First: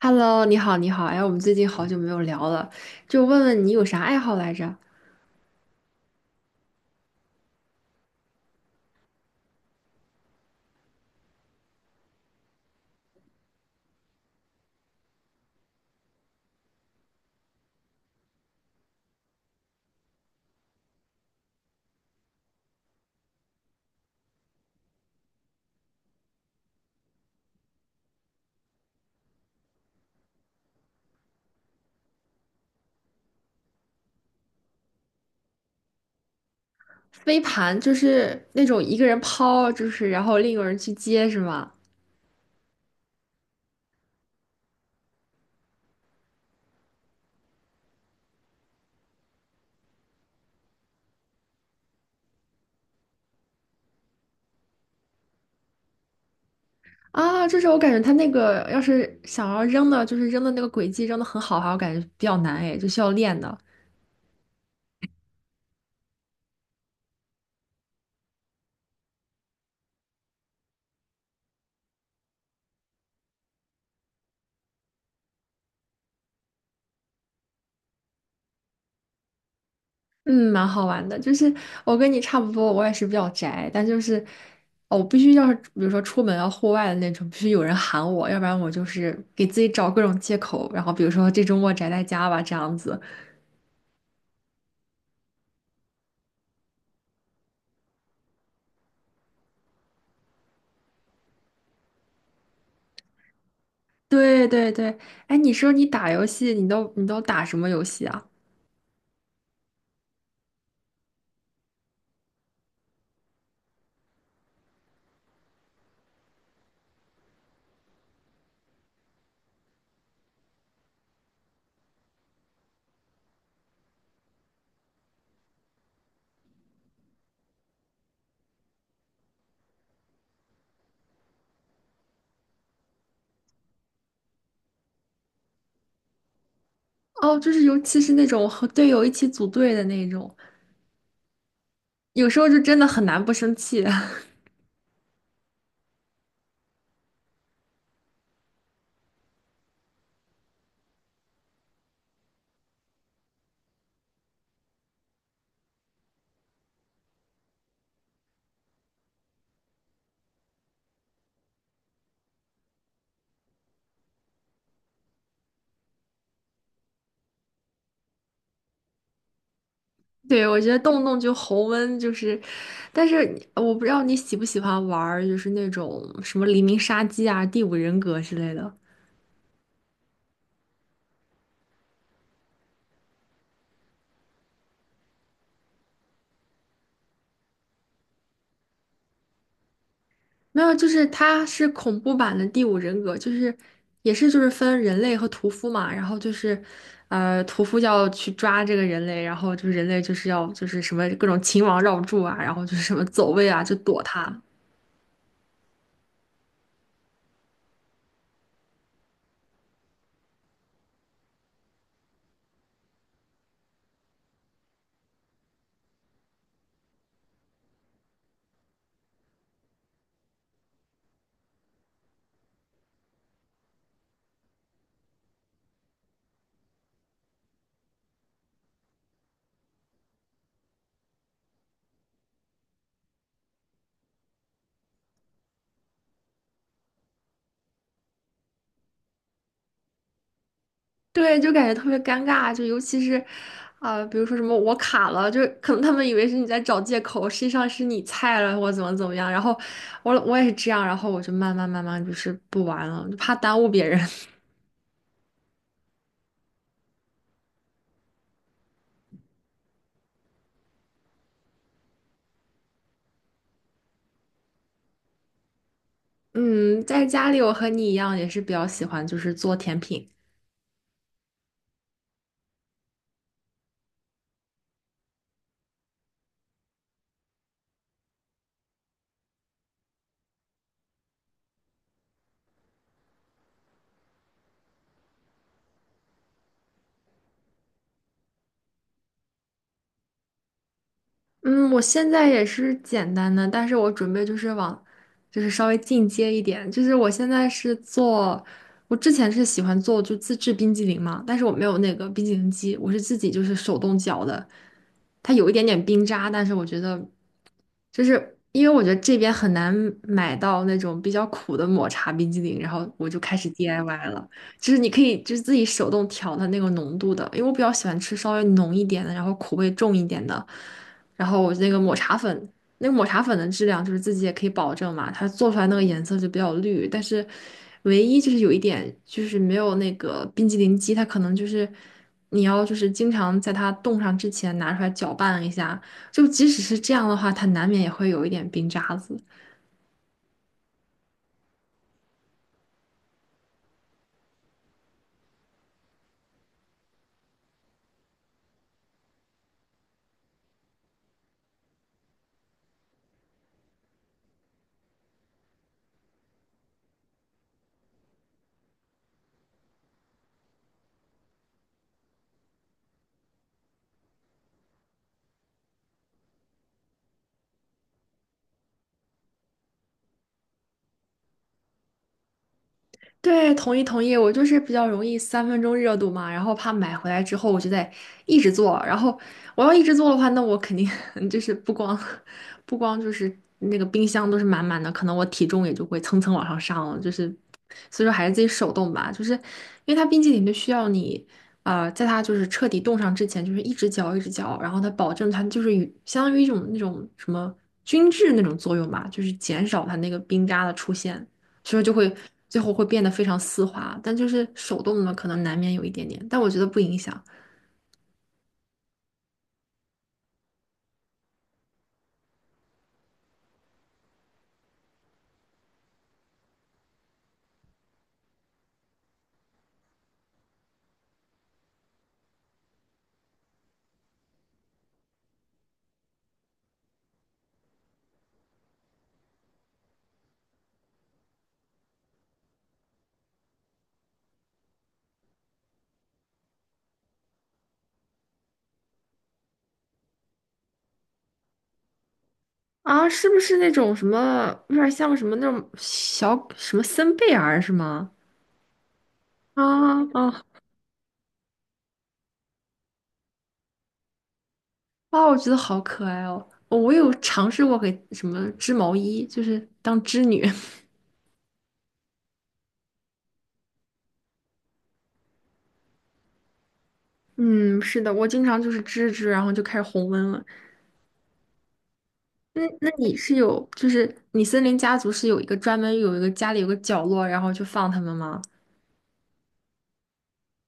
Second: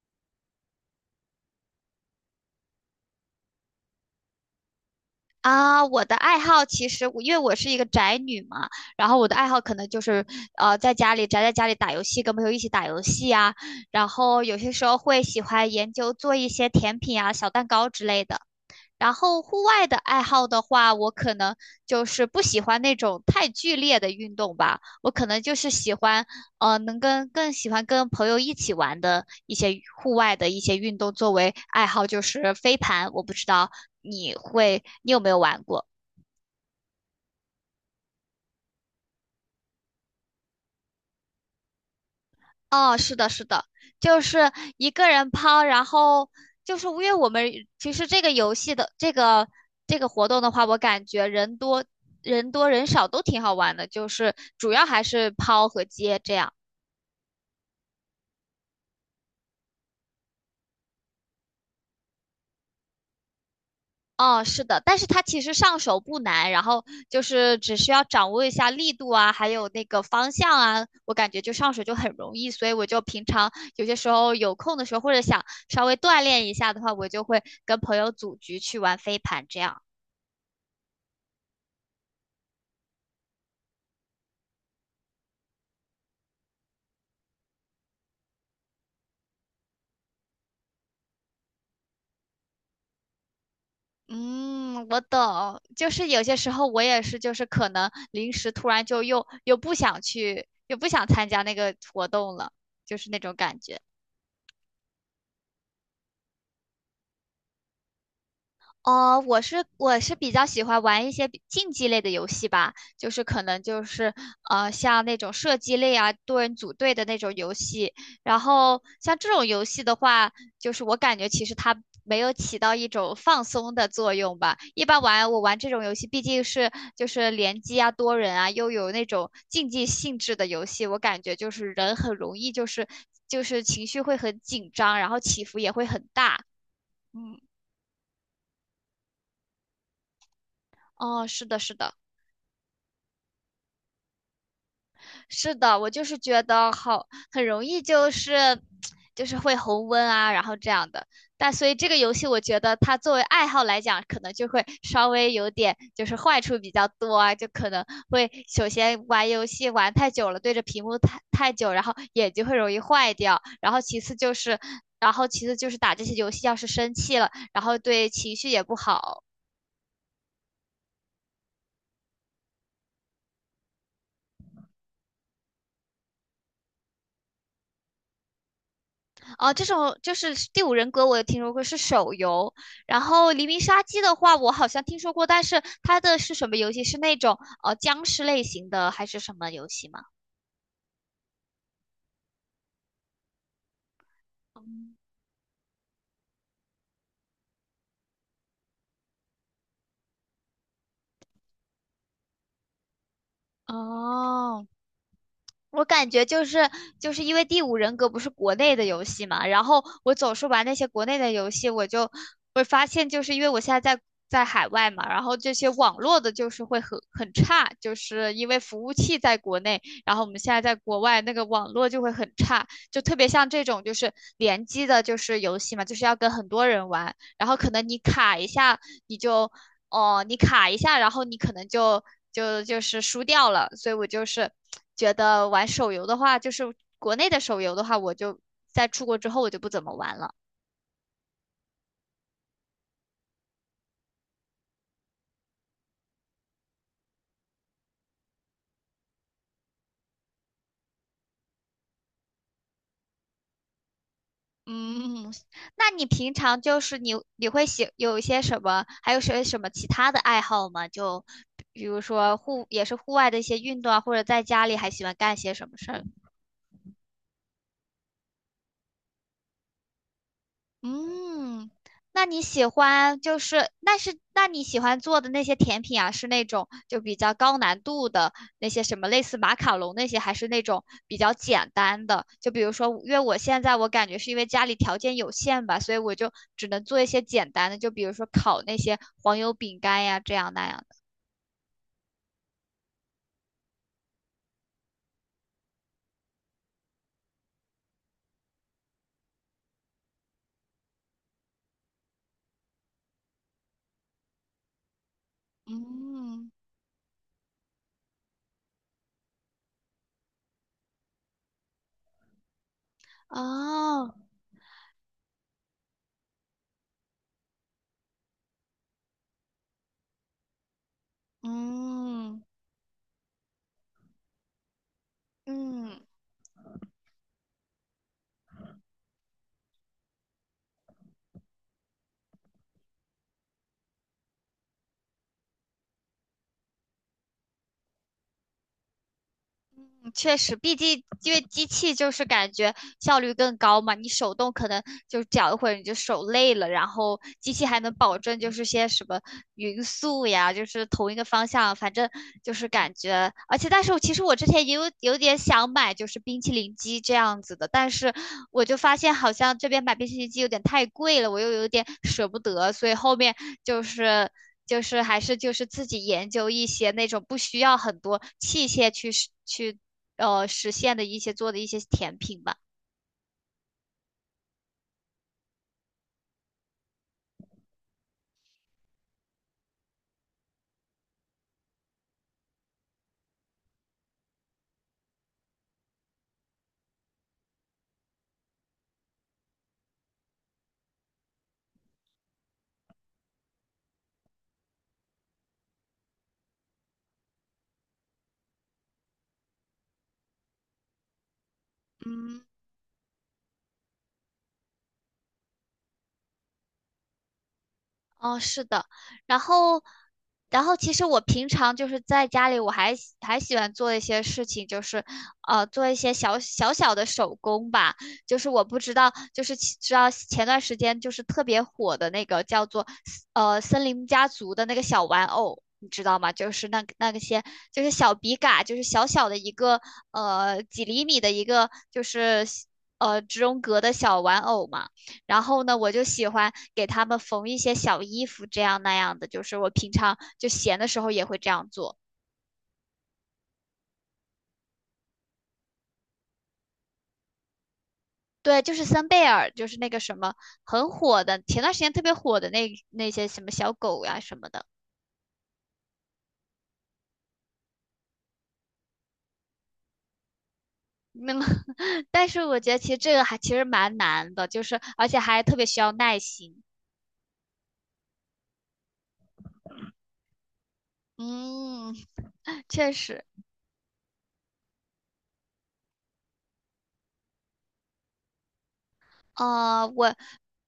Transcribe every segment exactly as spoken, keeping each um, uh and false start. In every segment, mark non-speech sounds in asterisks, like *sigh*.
Hello，你好，你好，哎，我们最近好久没有聊了，就问问你有啥爱好来着？啊，我的爱好其实我，因为我是一个宅女嘛，然后我的爱好可能就是，呃，在家里宅在家里打游戏，跟朋友一起打游戏啊，然后有些时候会喜欢研究做一些甜品啊、小蛋糕之类的。然后户外的爱好的话，我可能就是不喜欢那种太剧烈的运动吧，我可能就是喜欢，呃，能跟更喜欢跟朋友一起玩的一些户外的一些运动作为爱好，就是飞盘。我不知道你会，你有没有玩过？飞盘就是那种一个人抛，就是然后另一个人去接，是吗？哦，是的，是的，就是一个人抛，然后就是因为我们其实这个游戏的这个这个活动的话，我感觉人多人多人少都挺好玩的，就是主要还是抛和接这样。啊，就是我感觉他那个要是想要扔的，就是扔的那个轨迹扔的很好哈，我感觉比较难哎，就需要练的。哦，是的，但是它其实上手不难，然后就是只需要掌握一下力度啊，还有那个方向啊，我感觉就上手就很容易，所以我就平常有些时候有空的时候，或者想稍微锻炼一下的话，我就会跟朋友组局去玩飞盘这样。嗯，蛮好玩的，就是我跟你差不多，我也是比较宅，但就是哦，我必须要是比如说出门要户外的那种，必须有人喊我，要不然我就是给自己找各种借口，然后比如说这周末宅在家吧，这样子。嗯，我懂，就是有些时候我也是，就是可能临时突然就又又不想去，又不想参加那个活动了，就是那种感觉。对对对，哎，你说你打游戏，你都你都打什么游戏啊？哦，我是我是比较喜欢玩一些比竞技类的游戏吧，就是可能就是呃像那种射击类啊、多人组队的那种游戏。然后像这种游戏的话，就是我感觉其实它没有起到一种放松的作用吧。一般玩我玩这种游戏，毕竟是就是联机啊、多人啊，又有那种竞技性质的游戏，我感觉就是人很容易就是就是情绪会很紧张，然后起伏也会很大。哦，嗯。就是尤其是那种和队友一起组队的那种，哦，是的，是的。有时候就真的很难不生气。是的，我就是觉得好，很容易就是就是会红温啊，然后这样的。但所以这个游戏，我觉得它作为爱好来讲，可能就会稍微有点就是坏处比较多啊，就可能会首先玩游戏玩太久了，对着屏幕太太久，然后眼睛会容易坏掉。然后其次就是，然后其次就是打这些游戏要是生气了，然后对情绪也不好。*laughs* 对，我觉得动不动就红温，就是，但是你我不知道你喜不喜欢玩儿就是那种什么《黎明杀机》啊、《第五人格》之类的。哦，这种就是《第五人格》，我有听说过是手游。然后《黎明杀机》的话，我好像听说过，但是它的是什么游戏？是那种呃僵尸类型的，还是什么游戏吗？没有，就是它是恐怖版的第五人格，就是也是就是分人类和屠夫嘛，然后就是，呃，屠夫要去抓这个人类，然后就是人类就是要就是什么各种秦王绕柱啊，然后就是什么走位啊，就躲他，哦，我感觉就是就是因为《第五人格》不是国内的游戏嘛，然后我总是玩那些国内的游戏，我就会发现，就是因为我现在在在海外嘛，然后这些网络的就是会很很差，就是因为服务器在国内，然后我们现在在国外那个网络就会很差，就特别像这种就是联机的，就是游戏嘛，就是要跟很多人玩，然后可能你卡一下，你就哦，你卡一下，然后你可能就就就是输掉了。所以我就是觉得玩手游的话，就是国内的手游的话，我就在出国之后我就不怎么玩了。对，就感觉特别尴尬，就尤其是，啊、比如说什么我卡了，就是可能他们以为是你在找借口，实际上是你菜了或怎么怎么样，然后我我也是这样，然后我就慢慢慢慢就是不玩了，就怕耽误别人。嗯，那你平常就是你你会喜有一些什么，还有些什么其他的爱好吗？就比如说户也是户外的一些运动啊，或者在家里还喜欢干些什么事儿？嗯，在家里我和你一样，也是比较喜欢就是做甜品。嗯，那你喜欢就是，那是那你喜欢做的那些甜品啊，是那种就比较高难度的那些什么类似马卡龙那些，还是那种比较简单的？就比如说，因为我现在我感觉是因为家里条件有限吧，所以我就只能做一些简单的，就比如说烤那些黄油饼干呀，这样那样的。嗯，我现在也是简单的，但是我准备就是往，就是稍微进阶一点。就是我现在是做，我之前是喜欢做就自制冰激凌嘛，但是我没有那个冰激凌机，我是自己就是手动搅的。它有一点点冰渣，但嗯。是我觉得就是因为我觉得这边很难买到那种比较苦的抹茶冰激凌，然后我就开始 D I Y 哦。了。就是你可以就是自己手动调它那个浓度的，因为我比较喜欢吃稍微浓一点的，然后苦味重一点的。然后我那个抹茶嗯粉，那个抹茶粉的质量就是自己也可以保证嘛，它做出来那个嗯。颜色就比较绿，但是唯一就是有一点就是没有那个冰激凌机，它可能就是你要就是经常在它冻上之前拿出来搅拌一下。就即使是这样的话，它难免也会有一点冰渣子。嗯，确实，毕竟因为机器就是感觉效率更高嘛，你手动可能就搅一会儿你就手累了，然后机器还能保证就是些什么匀速呀，就是同一个方向，反正就是感觉，而且但是我其实我之前也有有点想买就是冰淇淋机这样子的，但是我就发现好像这边买冰淇淋机有点太贵了，我又有点舍不得，所以后面就是。就是还是就是自己研究一些那种不需要很多器械去实去呃实现的一些做的一些甜品吧。对，同意同意，我就是比较容易三分钟热度嘛，然后怕买回来之后我就得一直做，然后我要一直做的话，那我肯定 *laughs* 就是不光不光就是那个冰箱都是满满的，可能我体重也就会蹭蹭往上上了，就是所以说还是自己手动吧，就是因为它冰淇淋就需要你呃，在它就是彻底冻上之前，就是一直嚼一直嚼，然后它保证它就是与相当于一种那种什么均质那种作用吧，就是减少它那个冰渣的出现。所以就会嗯。最后会变得非常丝滑，但就是手动的可能难免有一点点，但我觉得不影响。哦，是的，然后，然后，其实我平常就是在家里，我还喜还喜欢做一些事情，就是呃做一些小小小的手工吧。就是我不知道，就是其知道前段时间就是特别火的那个叫做呃森林家族的那个小玩偶，你知道吗？就是那个那个些就是小笔杆，就是小小的一个呃几厘米的一个就是呃植绒格的小玩偶嘛。然后呢，我就喜欢给他们缝一些小衣服，这样那样的，就是我平常就闲的时候也会这样做。啊，是不是那种什么，有点像什么那种小什么森贝儿是吗？对，就是森贝尔，啊就是那个什么啊很火的，前段时间特别火的那那些什么小狗呀、什么的。啊！我觉得好可爱哦。哦我有尝试过给什么织毛衣，就是当织女。*laughs* 那么，*laughs* 但是我觉得其实这个还其实蛮难的，就是而且还特别需要耐心。嗯，是的，我经常就是织织，然后就开始红温了。嗯，那那确你实。是有，就是你森林家族是有一个专门有一个家里有个角落，然后就放它们吗？呃，我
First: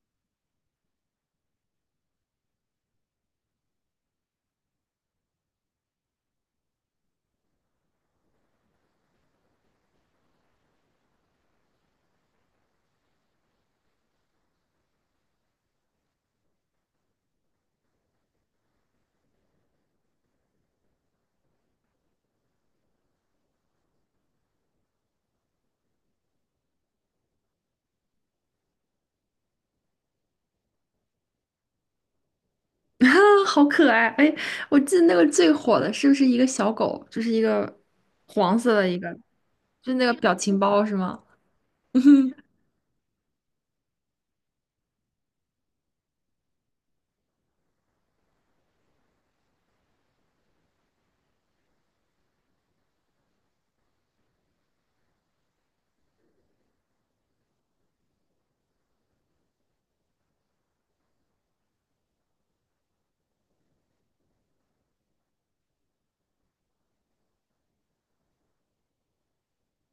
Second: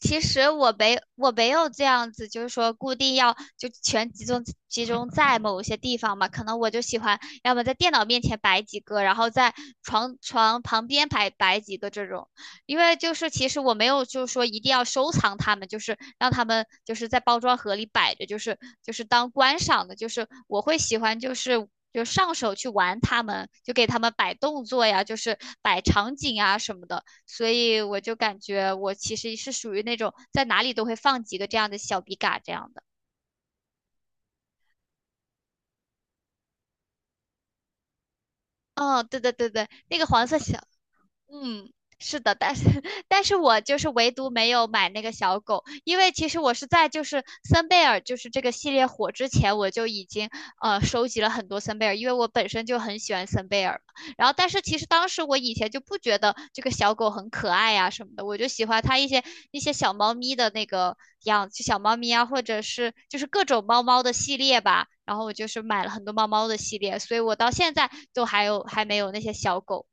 其实我没我没有这样子，就是说固定要就全集中集中在某些地方嘛，可能我就喜欢要么在电脑面前摆几个，然后在床床旁边摆摆几个这种，因为就是其实我没有就是说一定要收藏它们，就是让它们就是在包装盒里摆着，就是就是当观赏的，就是我会喜欢就是。就上手去玩它们，就给它们摆动作呀，就是摆场景啊什么的。所以我就感觉我其实是属于那种在哪里都会放几个这样的小笔杆这样的。*laughs* 啊，好可爱！哎，我记得那个最火的是不是一个小狗，就是一个黄色的一哦，个，对对对对，就那那个个黄表色小，情包是吗？嗯，是的，但是 *laughs* 但是我就是唯独没有买那个小狗，因为其实我是在就是森贝尔就是这个系列火之前，我就已经呃收集了很多森贝尔，因为我本身就很喜欢森贝尔嘛。然后，但是其实当时我以前就不觉得这个小狗很可爱呀、什么的，我就喜欢它一些一些小猫咪的那个样子，就小猫咪啊，或者是就是各种猫猫的系列吧。然后我就是买了很多猫猫的系列，所以我到现在都还有还没有那些小狗。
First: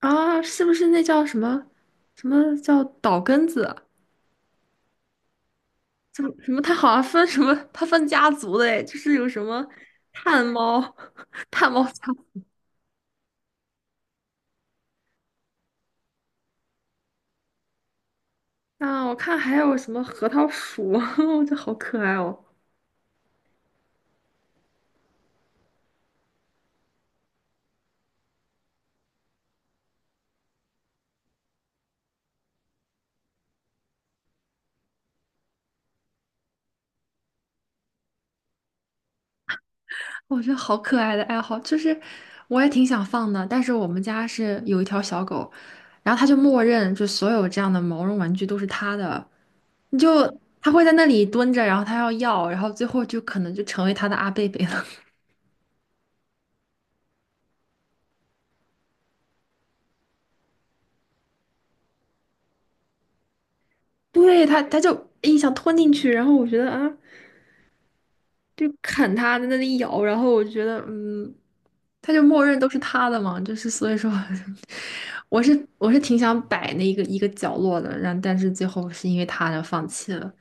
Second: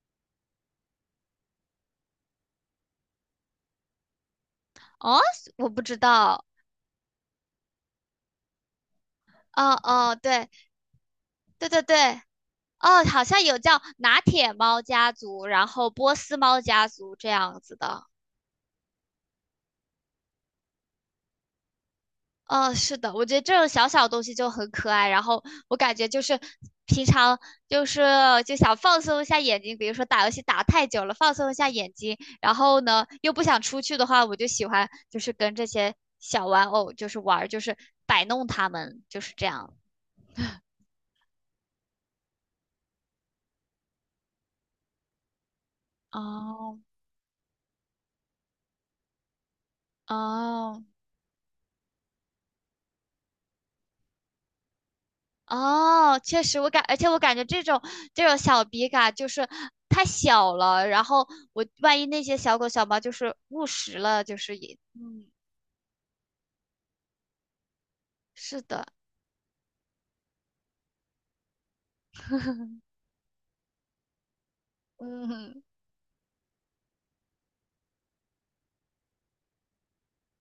啊，是不是那叫什么什么叫岛根子？哦，我不知什么道。什么？它好像分什么？它分家族的哎，就是有什么哦哦，炭对猫、*laughs* 对炭对猫家对。族哦，好像有叫拿铁猫家族，然后波斯猫家族这样子的。啊，我看还有什么核桃鼠，*laughs* 我觉得好可爱哦。嗯，是的，我觉得这种小小东西就很可爱。然后我感觉就是平常就是就想放松一下眼睛，比如说打游戏打太久了，放松一下眼睛。然后呢，又不想出去的话，我就喜欢就是跟这些小玩偶就是玩儿就是摆弄它们，就是这样。我觉得好可爱的爱好，就是我也挺想放的，但是我们家是有一条小狗，然后它就默哦认就所有这样的毛绒玩具都是它的，你就它哦。会在那里蹲着，然后它要要，然后最后就可能就成为它的阿贝贝了。哦，确实，我感，而且我感觉这种这种小笔杆就是太小了，然后我万一那些小狗小猫就是误食 *laughs* 了，就对，是它也，它就嗯，一想吞进去，然后我觉得啊，是就的，啃它在那里咬，然后我觉得嗯，它就默认都是它的嘛，就是所以说 *laughs* 我嗯，是我是挺想摆那一个一个角落的，然后但是最后是因为它而放弃了。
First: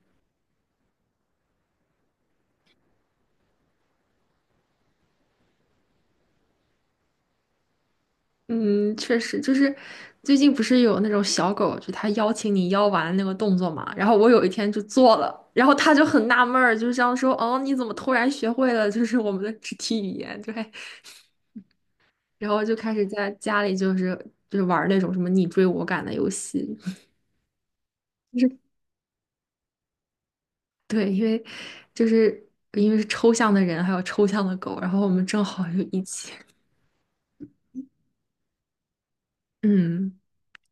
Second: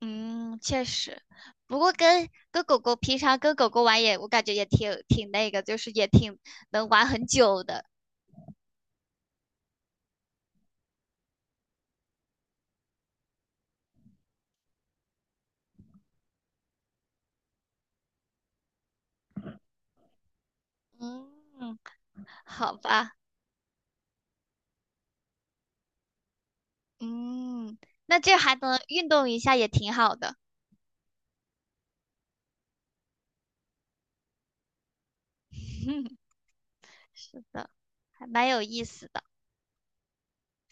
嗯，确实。不过跟跟狗狗平常跟狗狗玩也，我感觉也挺挺那个，就是也挺能玩很久的，嗯，确实，就是最近不是有那种小狗，就它邀请你邀玩那个动作嘛，然后我有一天就做了，然后它就很纳闷儿，就是这样说，哦，你怎么突然学会了就是我们的肢体语言？对，嗯，然后好就开始吧？在家里就是就是玩儿那种什么你追我赶的游戏，嗯，那这 *laughs* 就还是能运动一下也挺好的，对，因为就是因为是抽象的人，还有抽象的狗，然后我们正好就一起，*laughs* 是的，还蛮有意思的。嗯。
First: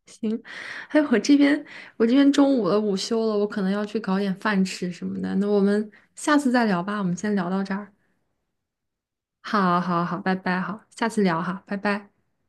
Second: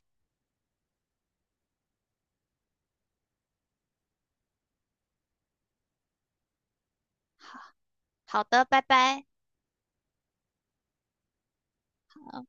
行，哎，我这边我这边中午了，午休了，我可能要去搞点饭吃什么的。那我们下次再聊吧，我们先聊好，到这儿。好的，拜拜。好，好，好，拜拜，好，下次聊哈，拜拜。啊。